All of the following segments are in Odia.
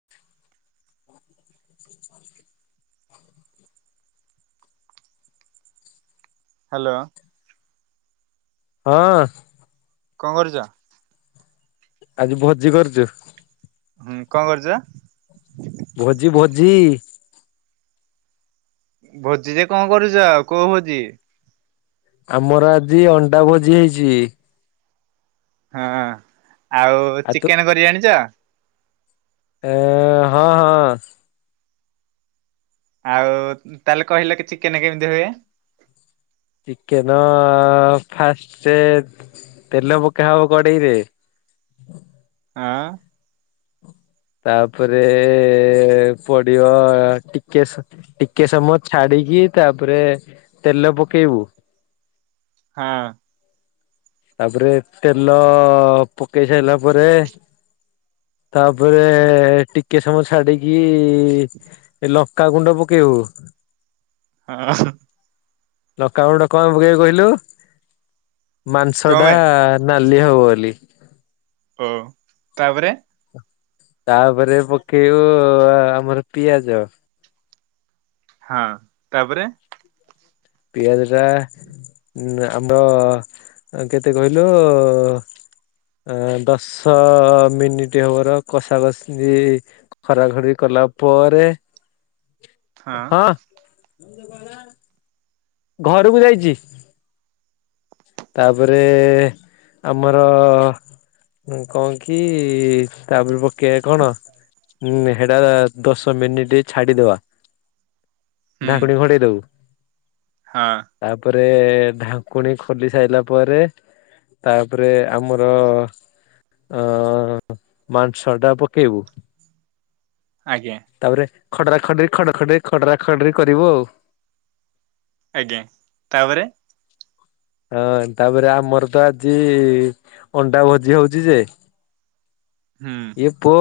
[unintelligible] ହାଲୋ। ହଁ। କଣ କରୁଛ? ଆଜି ଭୋଜି କରୁଛୁ। ହୁଁ କଣ କରୁଛ? ଭୋଜି ଭୋଜି। ଭୋଜିରେ କଣ କରୁଚ? କୋଉ ଭୋଜି? ଆମର ଆଜି ଅଣ୍ଡା ଭୋଜି ହେଇଛି। ହଁ, ଆଉ ଚିକେନ୍ କରି ଜାଣିଚ? ଏ -ଏ ହଁ, ହଁ-ହଁ। ଆଉ, ତାହେଲେ କହିଲ କି ଚିକେନ୍ କେମିଦି ହୁଏ? ଚିକେନ୍-ଅ ଫାଷ୍ଟେ ତେଲ ପକା ହବ କଡେଇରେ। ଆଁ। ତା'ପରେ-ଏ ପଡିବ, ଟିକେ ସ ଟିକେ ସମୟ ଛାଡିକି, ତା'ପରେ ତେଲ ପକେଇବୁ। ହାଁ। ତା'ପରେ ତେଲ-ଅ ପକେଇ ସାଇଲା ପରେ ତା'ପରେ ଟିକେ ସମୟ ଛାଡିକି-ଇ ଏ ଲଙ୍କା ଗୁଣ୍ଡ ପକେଇବୁ। ହଁ। ଲଙ୍କାଗୁଣ୍ଡ କଣ ପକେୟା କହିଲୁ? କଣ ମାଂସଟା ପାଇଁ? ନାଲି ହବ ବୋଲି। ଓ! ତା'ପରେ ତା'ପରେ ପକେଇବୁ ଆମର ପିଆଜ। ହଁ, ତା'ପରେ ପିଆଜ ଟା ଆମର କେତେ କହିଲୁ-ଉ ଆଁ ଦଶ ମିନିଟ୍ ହବାର କଷା କଷି ଖରା ଘଡି କଲା ପରେ, ହଁ ଘରକୁ ଯାଇଛି। ତା'ପରେ ଆମର ନୁଁ କଁ କି, ତା'ପରେ ପକେଇବା କଣ? ହୁଁ ହେଡା ଦଶ ମିନିଟ୍ ଛାଡିଦବା। ହୁଁ ଢାଙ୍କୁଣି ଘୋଡ଼େଇ ଦବୁ। ହଁ। ତା'ପରେ ଢାଙ୍କୁଣି ଖୁ ଖୋଲି ସାଇଲା ପରେ, ତା' ପରେ ଆମର ଅଁ-ଅ ମାଂସ ଟା ପକେଇବୁ। ଆଜ୍ଞା। ତା'ପରେ ଖଡ୍ରା ଖର୍ଡି ଖଡ୍ରା ଖଡି ଖଡ୍ରା ଖର୍ଡି କରିବୁ ଆଉ। ଆଜ୍ଞା ତା'ପରେ? ହଁ, ତା'ପରେ ଆମର ତ ଆଜି ଅଣ୍ଡା ଭୋଜି ହଉଛି ଯେ ହୁଁ। ଏ ପୁଅ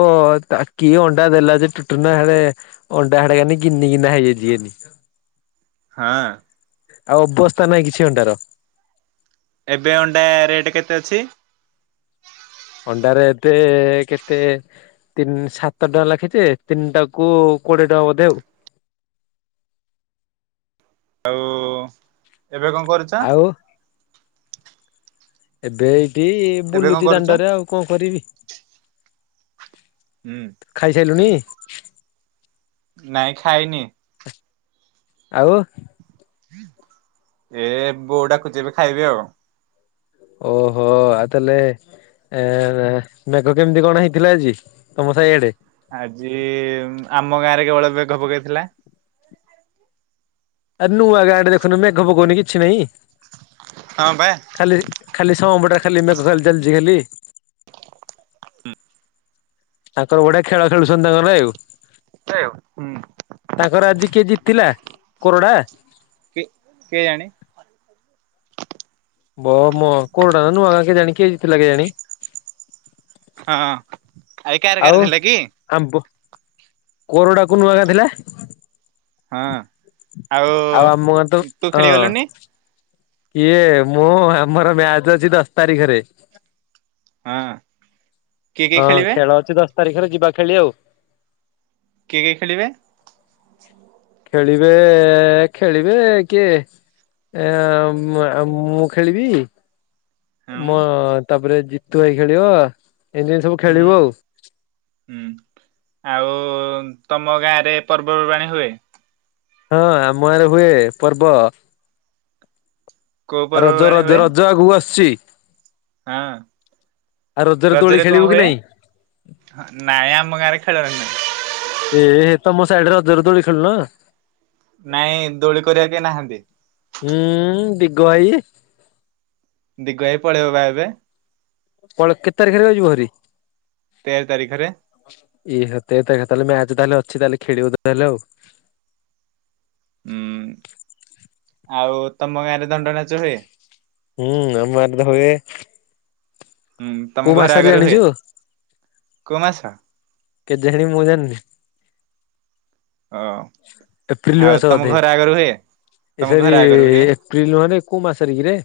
ତା କିି ଅଣ୍ଡା ଦେଲା, ଯେ ଟୁଟୁନା ହେଡେ ଅଣ୍ଡା ହେରା କାନି ଗିନିଗିନା ହେଇଯାଇଛି କାନି। ହଁ। ଆଉ, ଅବସ୍ଥା ନାହିଁ କିଛି ଅଣ୍ଡା ର। ଏବେ ଅଣ୍ଡା ରେଟ୍ କେତେ ଅଛି? ଅଣ୍ଡା ରେଟେ ଏ କେତେ? ତିନି ସାତ ଟଙ୍କା ଲାଖେଯେ, ତିନିଟା କୁ କୋଡିଏ ଟଙ୍କା ବୋଧେ ଆଉ। ଆଉ, ଏବେ କଣ କରୁ ଆଉ। ଏବେ ଏଇଠି-ଇ, ଏବେ କଣ ବୁଲୁଚି କରୁଛ? ଦାଣ୍ଡରେ ଆଉ କଣ କରିବି? ହୁଁ ଖାଇ ସାଇଲୁଣିି? ନାଇଁ ଖାଇନି। ଆଉ। ଏ ବୋଉ ଡାକୁଛି ଏବେ ଖାଇବି ଆଉ ଓହୋ ଆ ତାହେଲେ ଏ ମେଘ କେମିତି କଣ ହେଇଥିଲା ଆଜି ତମ ସାହିଆଡେ ଆଜି ଆମ ଗାଁରେ କେବଳ ମେଘ ପକେଇଥିଲା ଆଉ ନୂଆ ଗାଁଡେ ଦେଖୁନୁ ମେଘ ପକଉନି କିଛି ନାହିଁ ହଁ ଭା- ଖାଲି ଖାଲି ସମ ପେଟରେ ଖାଲି ମେ ଖାଲି ଚାଲିଛି ଖାଲି ତାଙ୍କର ଗୋଟେ ଖେଳ ଖେଳୁଛନ୍ତି ତାଙ୍କ ପାଇଁ ଆଉ [unintelligible] ହୁଁ ତାଙ୍କର ଆଜି କେ ଜିିତିଲା କୋରଡ଼ା କେ କେଏ ଜାଣି ବୋ ମୋ କୋଉଟା ନା ନୂଆଁ କ କେ ଜାଣି କିଏ ଜିତିଥିଲା କେ ଜାଣି ହଁ ଆଜି ଆଉ କାରକାର ଥିଲା କି? ଆମ୍ବ କୋରଡାକୁ ନୂଆଗାଁ ଥିଲା ହଁ ଆଉ ଆମକୁ ତ ତୁ ହଁ ଖେଳିଗଲୁନି ଇଏ ମୁଁ ଆମର ମ୍ୟାଚ ଅଛି ଦଶ ତାରିଖରେ ହଁ କିଏ କିଏ ହଁ ଖେଳିବେ ଖେଳ ଅଛି ଦଶ ତାରିଖରେ ଯିବା ଖେଳି ଆଉ କିଏ କିଏ ଖେଳିବେ? ଖେଳିବେ ଖେଳିବେ କିଏ? ଏ ମୁଁ ଖେଳିବି ହୁଁ ମୋ ତାପରେ ଜିତୁ ଭାଇ ଖେଳିବ ଏମିତି ଏତି ସବୁ ହୁଁ ଖେଳିବ ଆଉ ହୁଁ ଆଉ ତମ ଗାଁ ରେ ପର୍ବପର୍ବାଣୀ ହୁଏ ହଁ ଆମ ଆରେ ହୁଏ ପର୍ବ କୋଉ ରଜ ପର୍ବପର୍ବାଣୀ ରଜ ହୁଏ? ରଜ ଆଗକୁ ଆସୁଛି ହଁ ଆଉ ଦୋଳି ରଜରେ କଣ ଖେଳିବୁ କି ହୁଏ? ନାଇଁ? ହଁ ନାଇଁ ଆମ ଗାଁରେ ଖେଳ ହୁଏ ନି ତ? ଏ ତମ ସାଇଡରେ ରଜରେ ଦୋଳି ଖେଳୁନ? ନାଇଁ ଦୋଳି କରିବା କେ ନାହାନ୍ତି ହୁଁ ଦିଗୁ ଭାଇ ଦିଗୁ ଭାଇ ପଳେଇବ ବା ଏବେ ପଳେଇବ କେତେ ତାରିଖରେ ଯିବ ହେରି ତେର ତାରିଖରେ ତେର ତାରିଖରେ ତାହେଲେ ମ୍ୟାଚ ତାହେଲେ ଅଛି ତାହେଲେ ଖେଳିବ ତାହେଲେ ଆଉ ହୁଁ ଆଉ ତମ ଗାଁରେ ଦଣ୍ଡ ନାଚ ହୁଏ ହୁଁ ଦଣ୍ଡ ନାଚ ହୁଏ ହୁଁ ତମ କୋଉ ଘରେ ମାସରେ ଆଗରେ ହୁଏ ଜାଣିଛୁ କୋଉ ମାସ? କେତେ [unintelligible] ମୁଁ ଜାଣିନି ଓ ଏପ୍ରିଲ ଆଉ ମାସ ତମ ବୋଧେ ଘର ଆଗରେ ହୁଏ? ତମ ଘର ଏସରି ଆଗରେ ହୁଏ ଏପ୍ରିଲ ନହରେ କୋଉ ମାସରେ କିରେ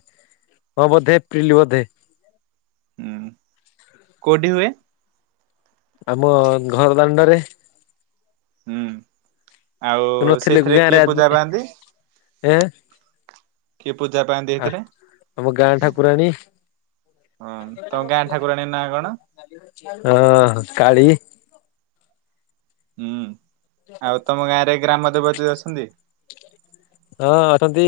ହଁ ବୋଧେ ଏପ୍ରିଲ ବୋଧେ ହୁଁ କୋଉଠି ହୁଏ? ଆମ ଘର ଦାଣ୍ଡରେ ହୁଁ ଆଉ ତୁ ନଥିଲୁ କି ସେଥିରେ ଗାଁରେ କିଏ ଆଜି ପୂଜା ପାଆନ୍ତି ଏଁ କିଏ ପୂଜା ପାଇଁ ଆ ଦେଇଥିଲେ? ଆମ ଗାଁ ଠାକୁରାଣୀ ହଁ ତମ ଗାଁ ଠାକୁରାଣୀ ନାଁ କଣ? ହଁ କାଳି ହୁଁ ଆଉ ତମ ଗାଁ ରେ ଗ୍ରାମ ଦେବତୀ ଅଛନ୍ତି? ହଁ ଅଛନ୍ତି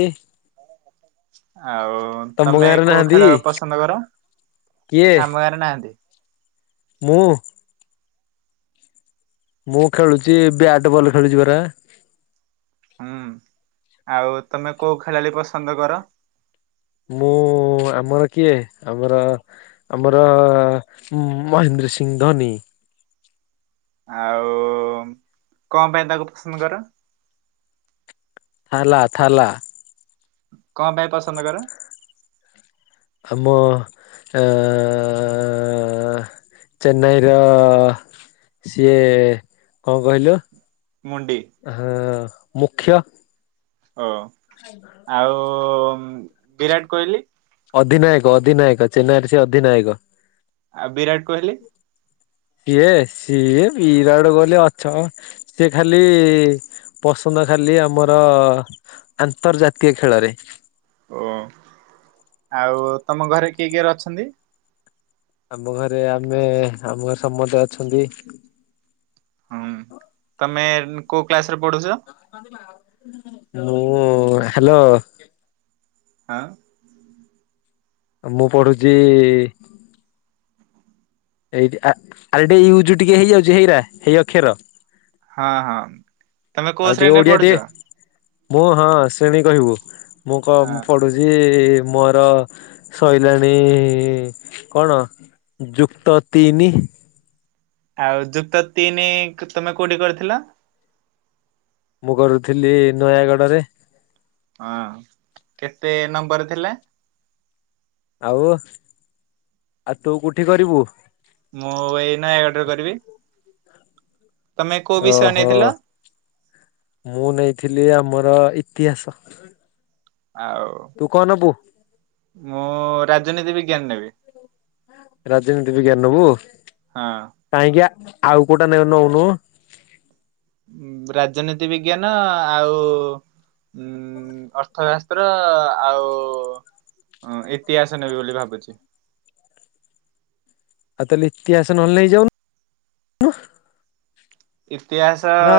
ଆଉ ତମ ତମେ ଗାଁରେ କୋଉ ନାହାନ୍ତି ଖେଳ ପସନ୍ଦ କର କିଏ ଆମ ଗାଁରେ ନାହାନ୍ତି ମୁଁ। ମୁଁ ଖେଳୁଛି ବ୍ୟାଟ୍ ବଲ୍ ଖେଳୁଛି ପରା। ହୁଁ ଆଉ ତମେ କୋଉ ଖେଳାଳି ପସନ୍ଦ କର? ମୁଁ ଆମର କିଏ ଆମର ଆମର ମହେନ୍ଦ୍ର ସିଂ ଧୋନି। ଆଉ କଣ ପାଇଁ ତାକୁ ପସନ୍ଦ କର? ଲା ଲା କଣ ପାଇଁ ପସନ୍ଦ କର? ମୋ ଚେନ୍ନାଇ ର ସିଏ କଣ କହିଲୁ? ମୁଡି ହଁ ମୁଖ୍ୟ ଓ ଆଉ ବିରାଟ କୋହଲି? ଅଧିନାୟକ ଅଧିନାୟକ ଚେନ୍ନାଇରେ ସେ ଅଧିନାୟକ। ଆଉ ବିରାଟ କୋହଲି? କିଏ ସିଏ ବିରାଡ କୋଇଲି ଅଛି ନା ସେଏ ଖାଲି ପସନ୍ଦ ଖାଲି ଆମର ଆନ୍ତର୍ଜାତୀୟ ଖେଳରେ। ଓ ଆଉ ତମ ଘରେ କିଏ କିଏରେ ଅଛନ୍ତି? ଆମ ଘରେ ଆମେ ଆମ ଘରେ ସମସ୍ତେ ଅଛନ୍ତି। ହୁଁ ତମେ କୋଉ କ୍ଲାସ ରେ ପଢୁଛ? ମୁଁ ହ୍ୟାଲୋ। ହଁ। ମୁଁ ପଢୁଛି ଏଇଠି ଆ ଟେ ଇଜ ଟିକେ ହେଇଯାଉଛି ହେଇରା ହେଇ ଅକ୍ଷର। ହଁ ହଁ। ତମେ କୋଉ ଆଉ ଟିକେ ଶ୍ରେଣୀରେ ଓଡିଆ ପଢୁଛ? ଟିକେ ମୁଁ ହଁ ସେମି କହିବୁ ମୁଁ କ ହଁ କରୁଛି ମୋର ସାରିଲାଣି କଣ? ଯୁକ୍ତ ତିନି। ଆଉ ଯୁକ୍ତ ତିନି ତମେ କୋଉଠି କରିଥିଲ? ମୁଁ କରୁଥିଲି ନୟାଗଡ ରେ। ହଁ କେତେ ନମ୍ବର ଥିଲା? ଆଉ ଆଉ ତୁ କୋଉଠି କରିବୁ? ମୁଁ ଏଇ ନଁ ଅର୍ଡର କରିବି, ତମେ କୋଉ ବିଷୟ ଓହୋ ନେଇଥିଲ? ମୁଁ ନେଇଥିଲି ଆମର ଇତିହାସ। ଆଉ। ତୁ କଣ ନବୁ? ମୁଁ ରାଜନୀତି ବିଜ୍ଞାନ ନେବି। ରାଜନୀତି ବିଜ୍ଞାନ ନବୁ? ହଁ। କାହିଁକି ଆଉ କୋଉଟା ନେ ନଉନୁ। ରାଜନୀତି ବିଜ୍ଞାନ ଆଉ ଉଁ ଅର୍ଥବସ୍ତ୍ର ଆଉ ହଁ ଇତିହାସ ନେବି ବୋଲି ଭାବୁଛି। ଆଉ ତାହେ ଇତିହାସ ନେଇ ଯାଉନୁ। ଓୁହ। ଇତିହାସ। ନା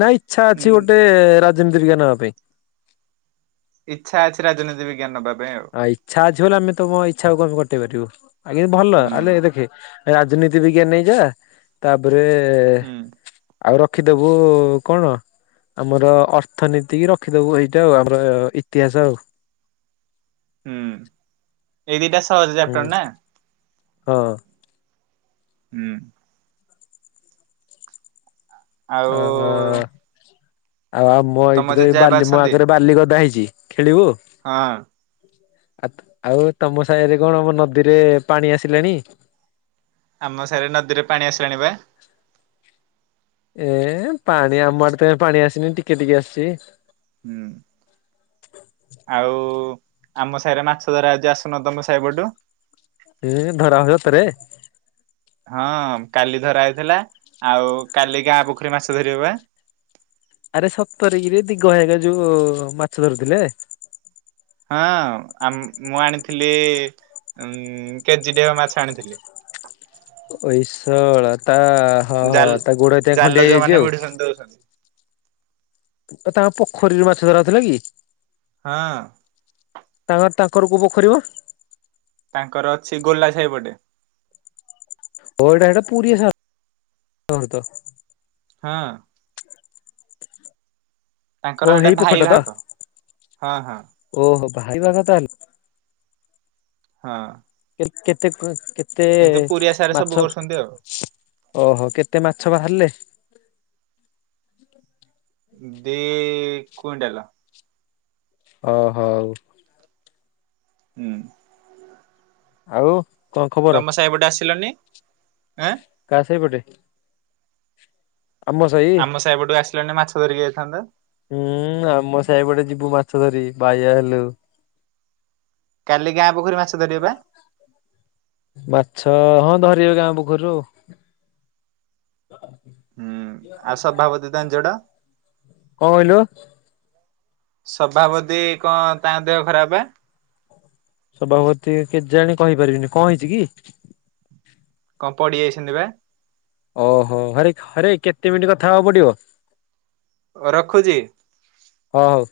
ନା ଇଚ୍ଛା ଉଁ ଅଛି ଗୋଟେ ରାଜନୀତି ବିଜ୍ଞା ନବା ପାଇଁ। ଇଚ୍ଛା ଅଛି ରାଜନୀତି ବିଜ୍ଞାନ ନବା ପାଇଁ ଆଉ। ଇଚ୍ଛା ଆଛି ବୋଲିଲେ ଆମେ ତମ ଇଚ୍ଛାକୁ ଆମ କଟେଇ ପାରିବୁ। ଆ କି ଭଲ ହୁଁ ଆଲେ ଦେଖେ ରାଜନୀତି ବିଜ୍ଞା ନେଇଯା ତାପରେ ହୁଁ ଆଉ ରଖିଦବୁ କଣ ଆମର ଅର୍ଥନୀତି କି ରଖିଦବୁ ହେଇଟା ଆଉ ଆମର ଇତିହାସ ଆଉ। ଉଁ ଏଇ ଦିଟା ସହଜ ହୁଁ ଚାପ୍ଟର୍ ନା? ହଁ। ଉଁ। ଆଉ ଆ ହା ଆଉ ଆ ମୋ ତମ ଏଇଠି ତ ଏଇ ଜେଜେ ବାପା ବାଲି ମୋ ଅଛନ୍ତି? ଆଗରେ ବାଲି ଗଦା ହେଇଛି ଖେଳିବୁ। ହଁ। ଆତ୍ ଆଉ ତମ ସାହିରେ କଣ ବ ନଦୀରେ ପାଣି ଆସିଲାଣି? ଆମ ସାଇରେ ନଦୀରେ ପାଣି ଆସିଲାଣି ବା। ଏ ପାଣି ଆମ ଆଡ଼େ ତ ଏ ପାଣି ଆସିନି ଟିକେ ଟିକେ ଆସିଚି। ହୁଁ। ଆଉ ଆମ ସାଇରେ ମାଛ ଧରା ହଉଛି ଆସୁନ ତମ ସାଇ ପଟୁ। ଏ ଧରା ହୁଏ ତରେ ହଁ କାଲି ଧରା ହେଇଥିଲା ଆଉ କାଲି ଗାଁ ପୋଖରୀ ମାସ ଧରିବ ବା। ଆରେ ସତର କିରେ ଦିଗ ଭାଇ ହେରିକା ଯୋଉ ମାଛ ଧରୁଥିଲେ। ହଁ ଆମ୍ ମୁଁ ଆଣିଥିଲି ଉମ୍ କେଜିଟେ ହବ ମାଛ ଆଣିଥିଲି। ଏଇ ଶଳା ତା ହଁ ହଁ ଜାଲ ତା ଗୋଡ଼ ଏ ଟେ ଜାଲ ଖଣ୍ଡି ହେଇଯାଇଚି ଆଉ। [unintelligible] ତାଙ୍କ ପୋଖରୀରେ ମାଛ ଧରା ହଉଥିଲା କି? ହଁ। ତାଙ୍କ ତାଙ୍କର କୋଉ ପୋଖରୀ ମ? ତାଙ୍କର ଅଛି ଗୋଲା ସାଇ ପଟେ। ଓ ଏଟା ହେଟା ପୁରିଆ [unintelligible] ତ ହଁ। ତାଙ୍କର ଓ ହେଇଟା ହେଇ ଭାଇ ପୋଖରୀଟା ତ ଭାଗ ହଁ ହଁ। ଓହୋ ଭାଇ ଭାଗ ତାହେଲେ। ହଁ। କେ କେତେ କ କେତେ କିନ୍ତୁ ପୁରୀ ଆଶାରେ ସବୁ ମାଛ? କରୁଛନ୍ତି ଆଉ ଓହୋ କେତେ ମାଛ ବାହାରିଲେ? ଦି କୁଇଣ୍ଟାଲ। ଓ ହଉ। ଉଁ। ଆଉ କଣ ଖବର? ତମ ସାହିପଟେ ଆସିଲନି ଆଁ କା ସାଇପଟେ? ସାହି ଆମ ସାଇ ପଟୁ ଆସିଲନି ମାଛ ଧରିକି ଯାଇଥାନ୍ତ। ଉଁ ଆମ ସାଇ ପଟେ ଯିବୁ ମାଛ ଧରି ବାଇଆ ହେଲୁ। କାଲି ଗାଁ ପୋଖରୀ ମାଛ ଧରିବ ବା? ମାଛ ହଁ ଧରିବେ ଗାଁ ପୋଖରୀରୁ ଆଉ। ହୁଁ ଆଉ ସଭାପତି କଣ ତାଙ୍କ ଜଡ କହିଲୁ? ସଭାପତି କଁ ତାଙ୍କ ଦେହ ଖରାପେ? ସଭାପତି କେଜାଣି କହିପାରିବିନି କଣ ହେଇଛି କି? କଁ ପଡ଼ିଯାଇଛନ୍ତି ବା। ଓହୋ ହରେ ହରେ କେତେ ମିଣ୍ଟି କଥା ହବା ପଡ଼ିବ? ହ ରଖୁଛି। ହଉ।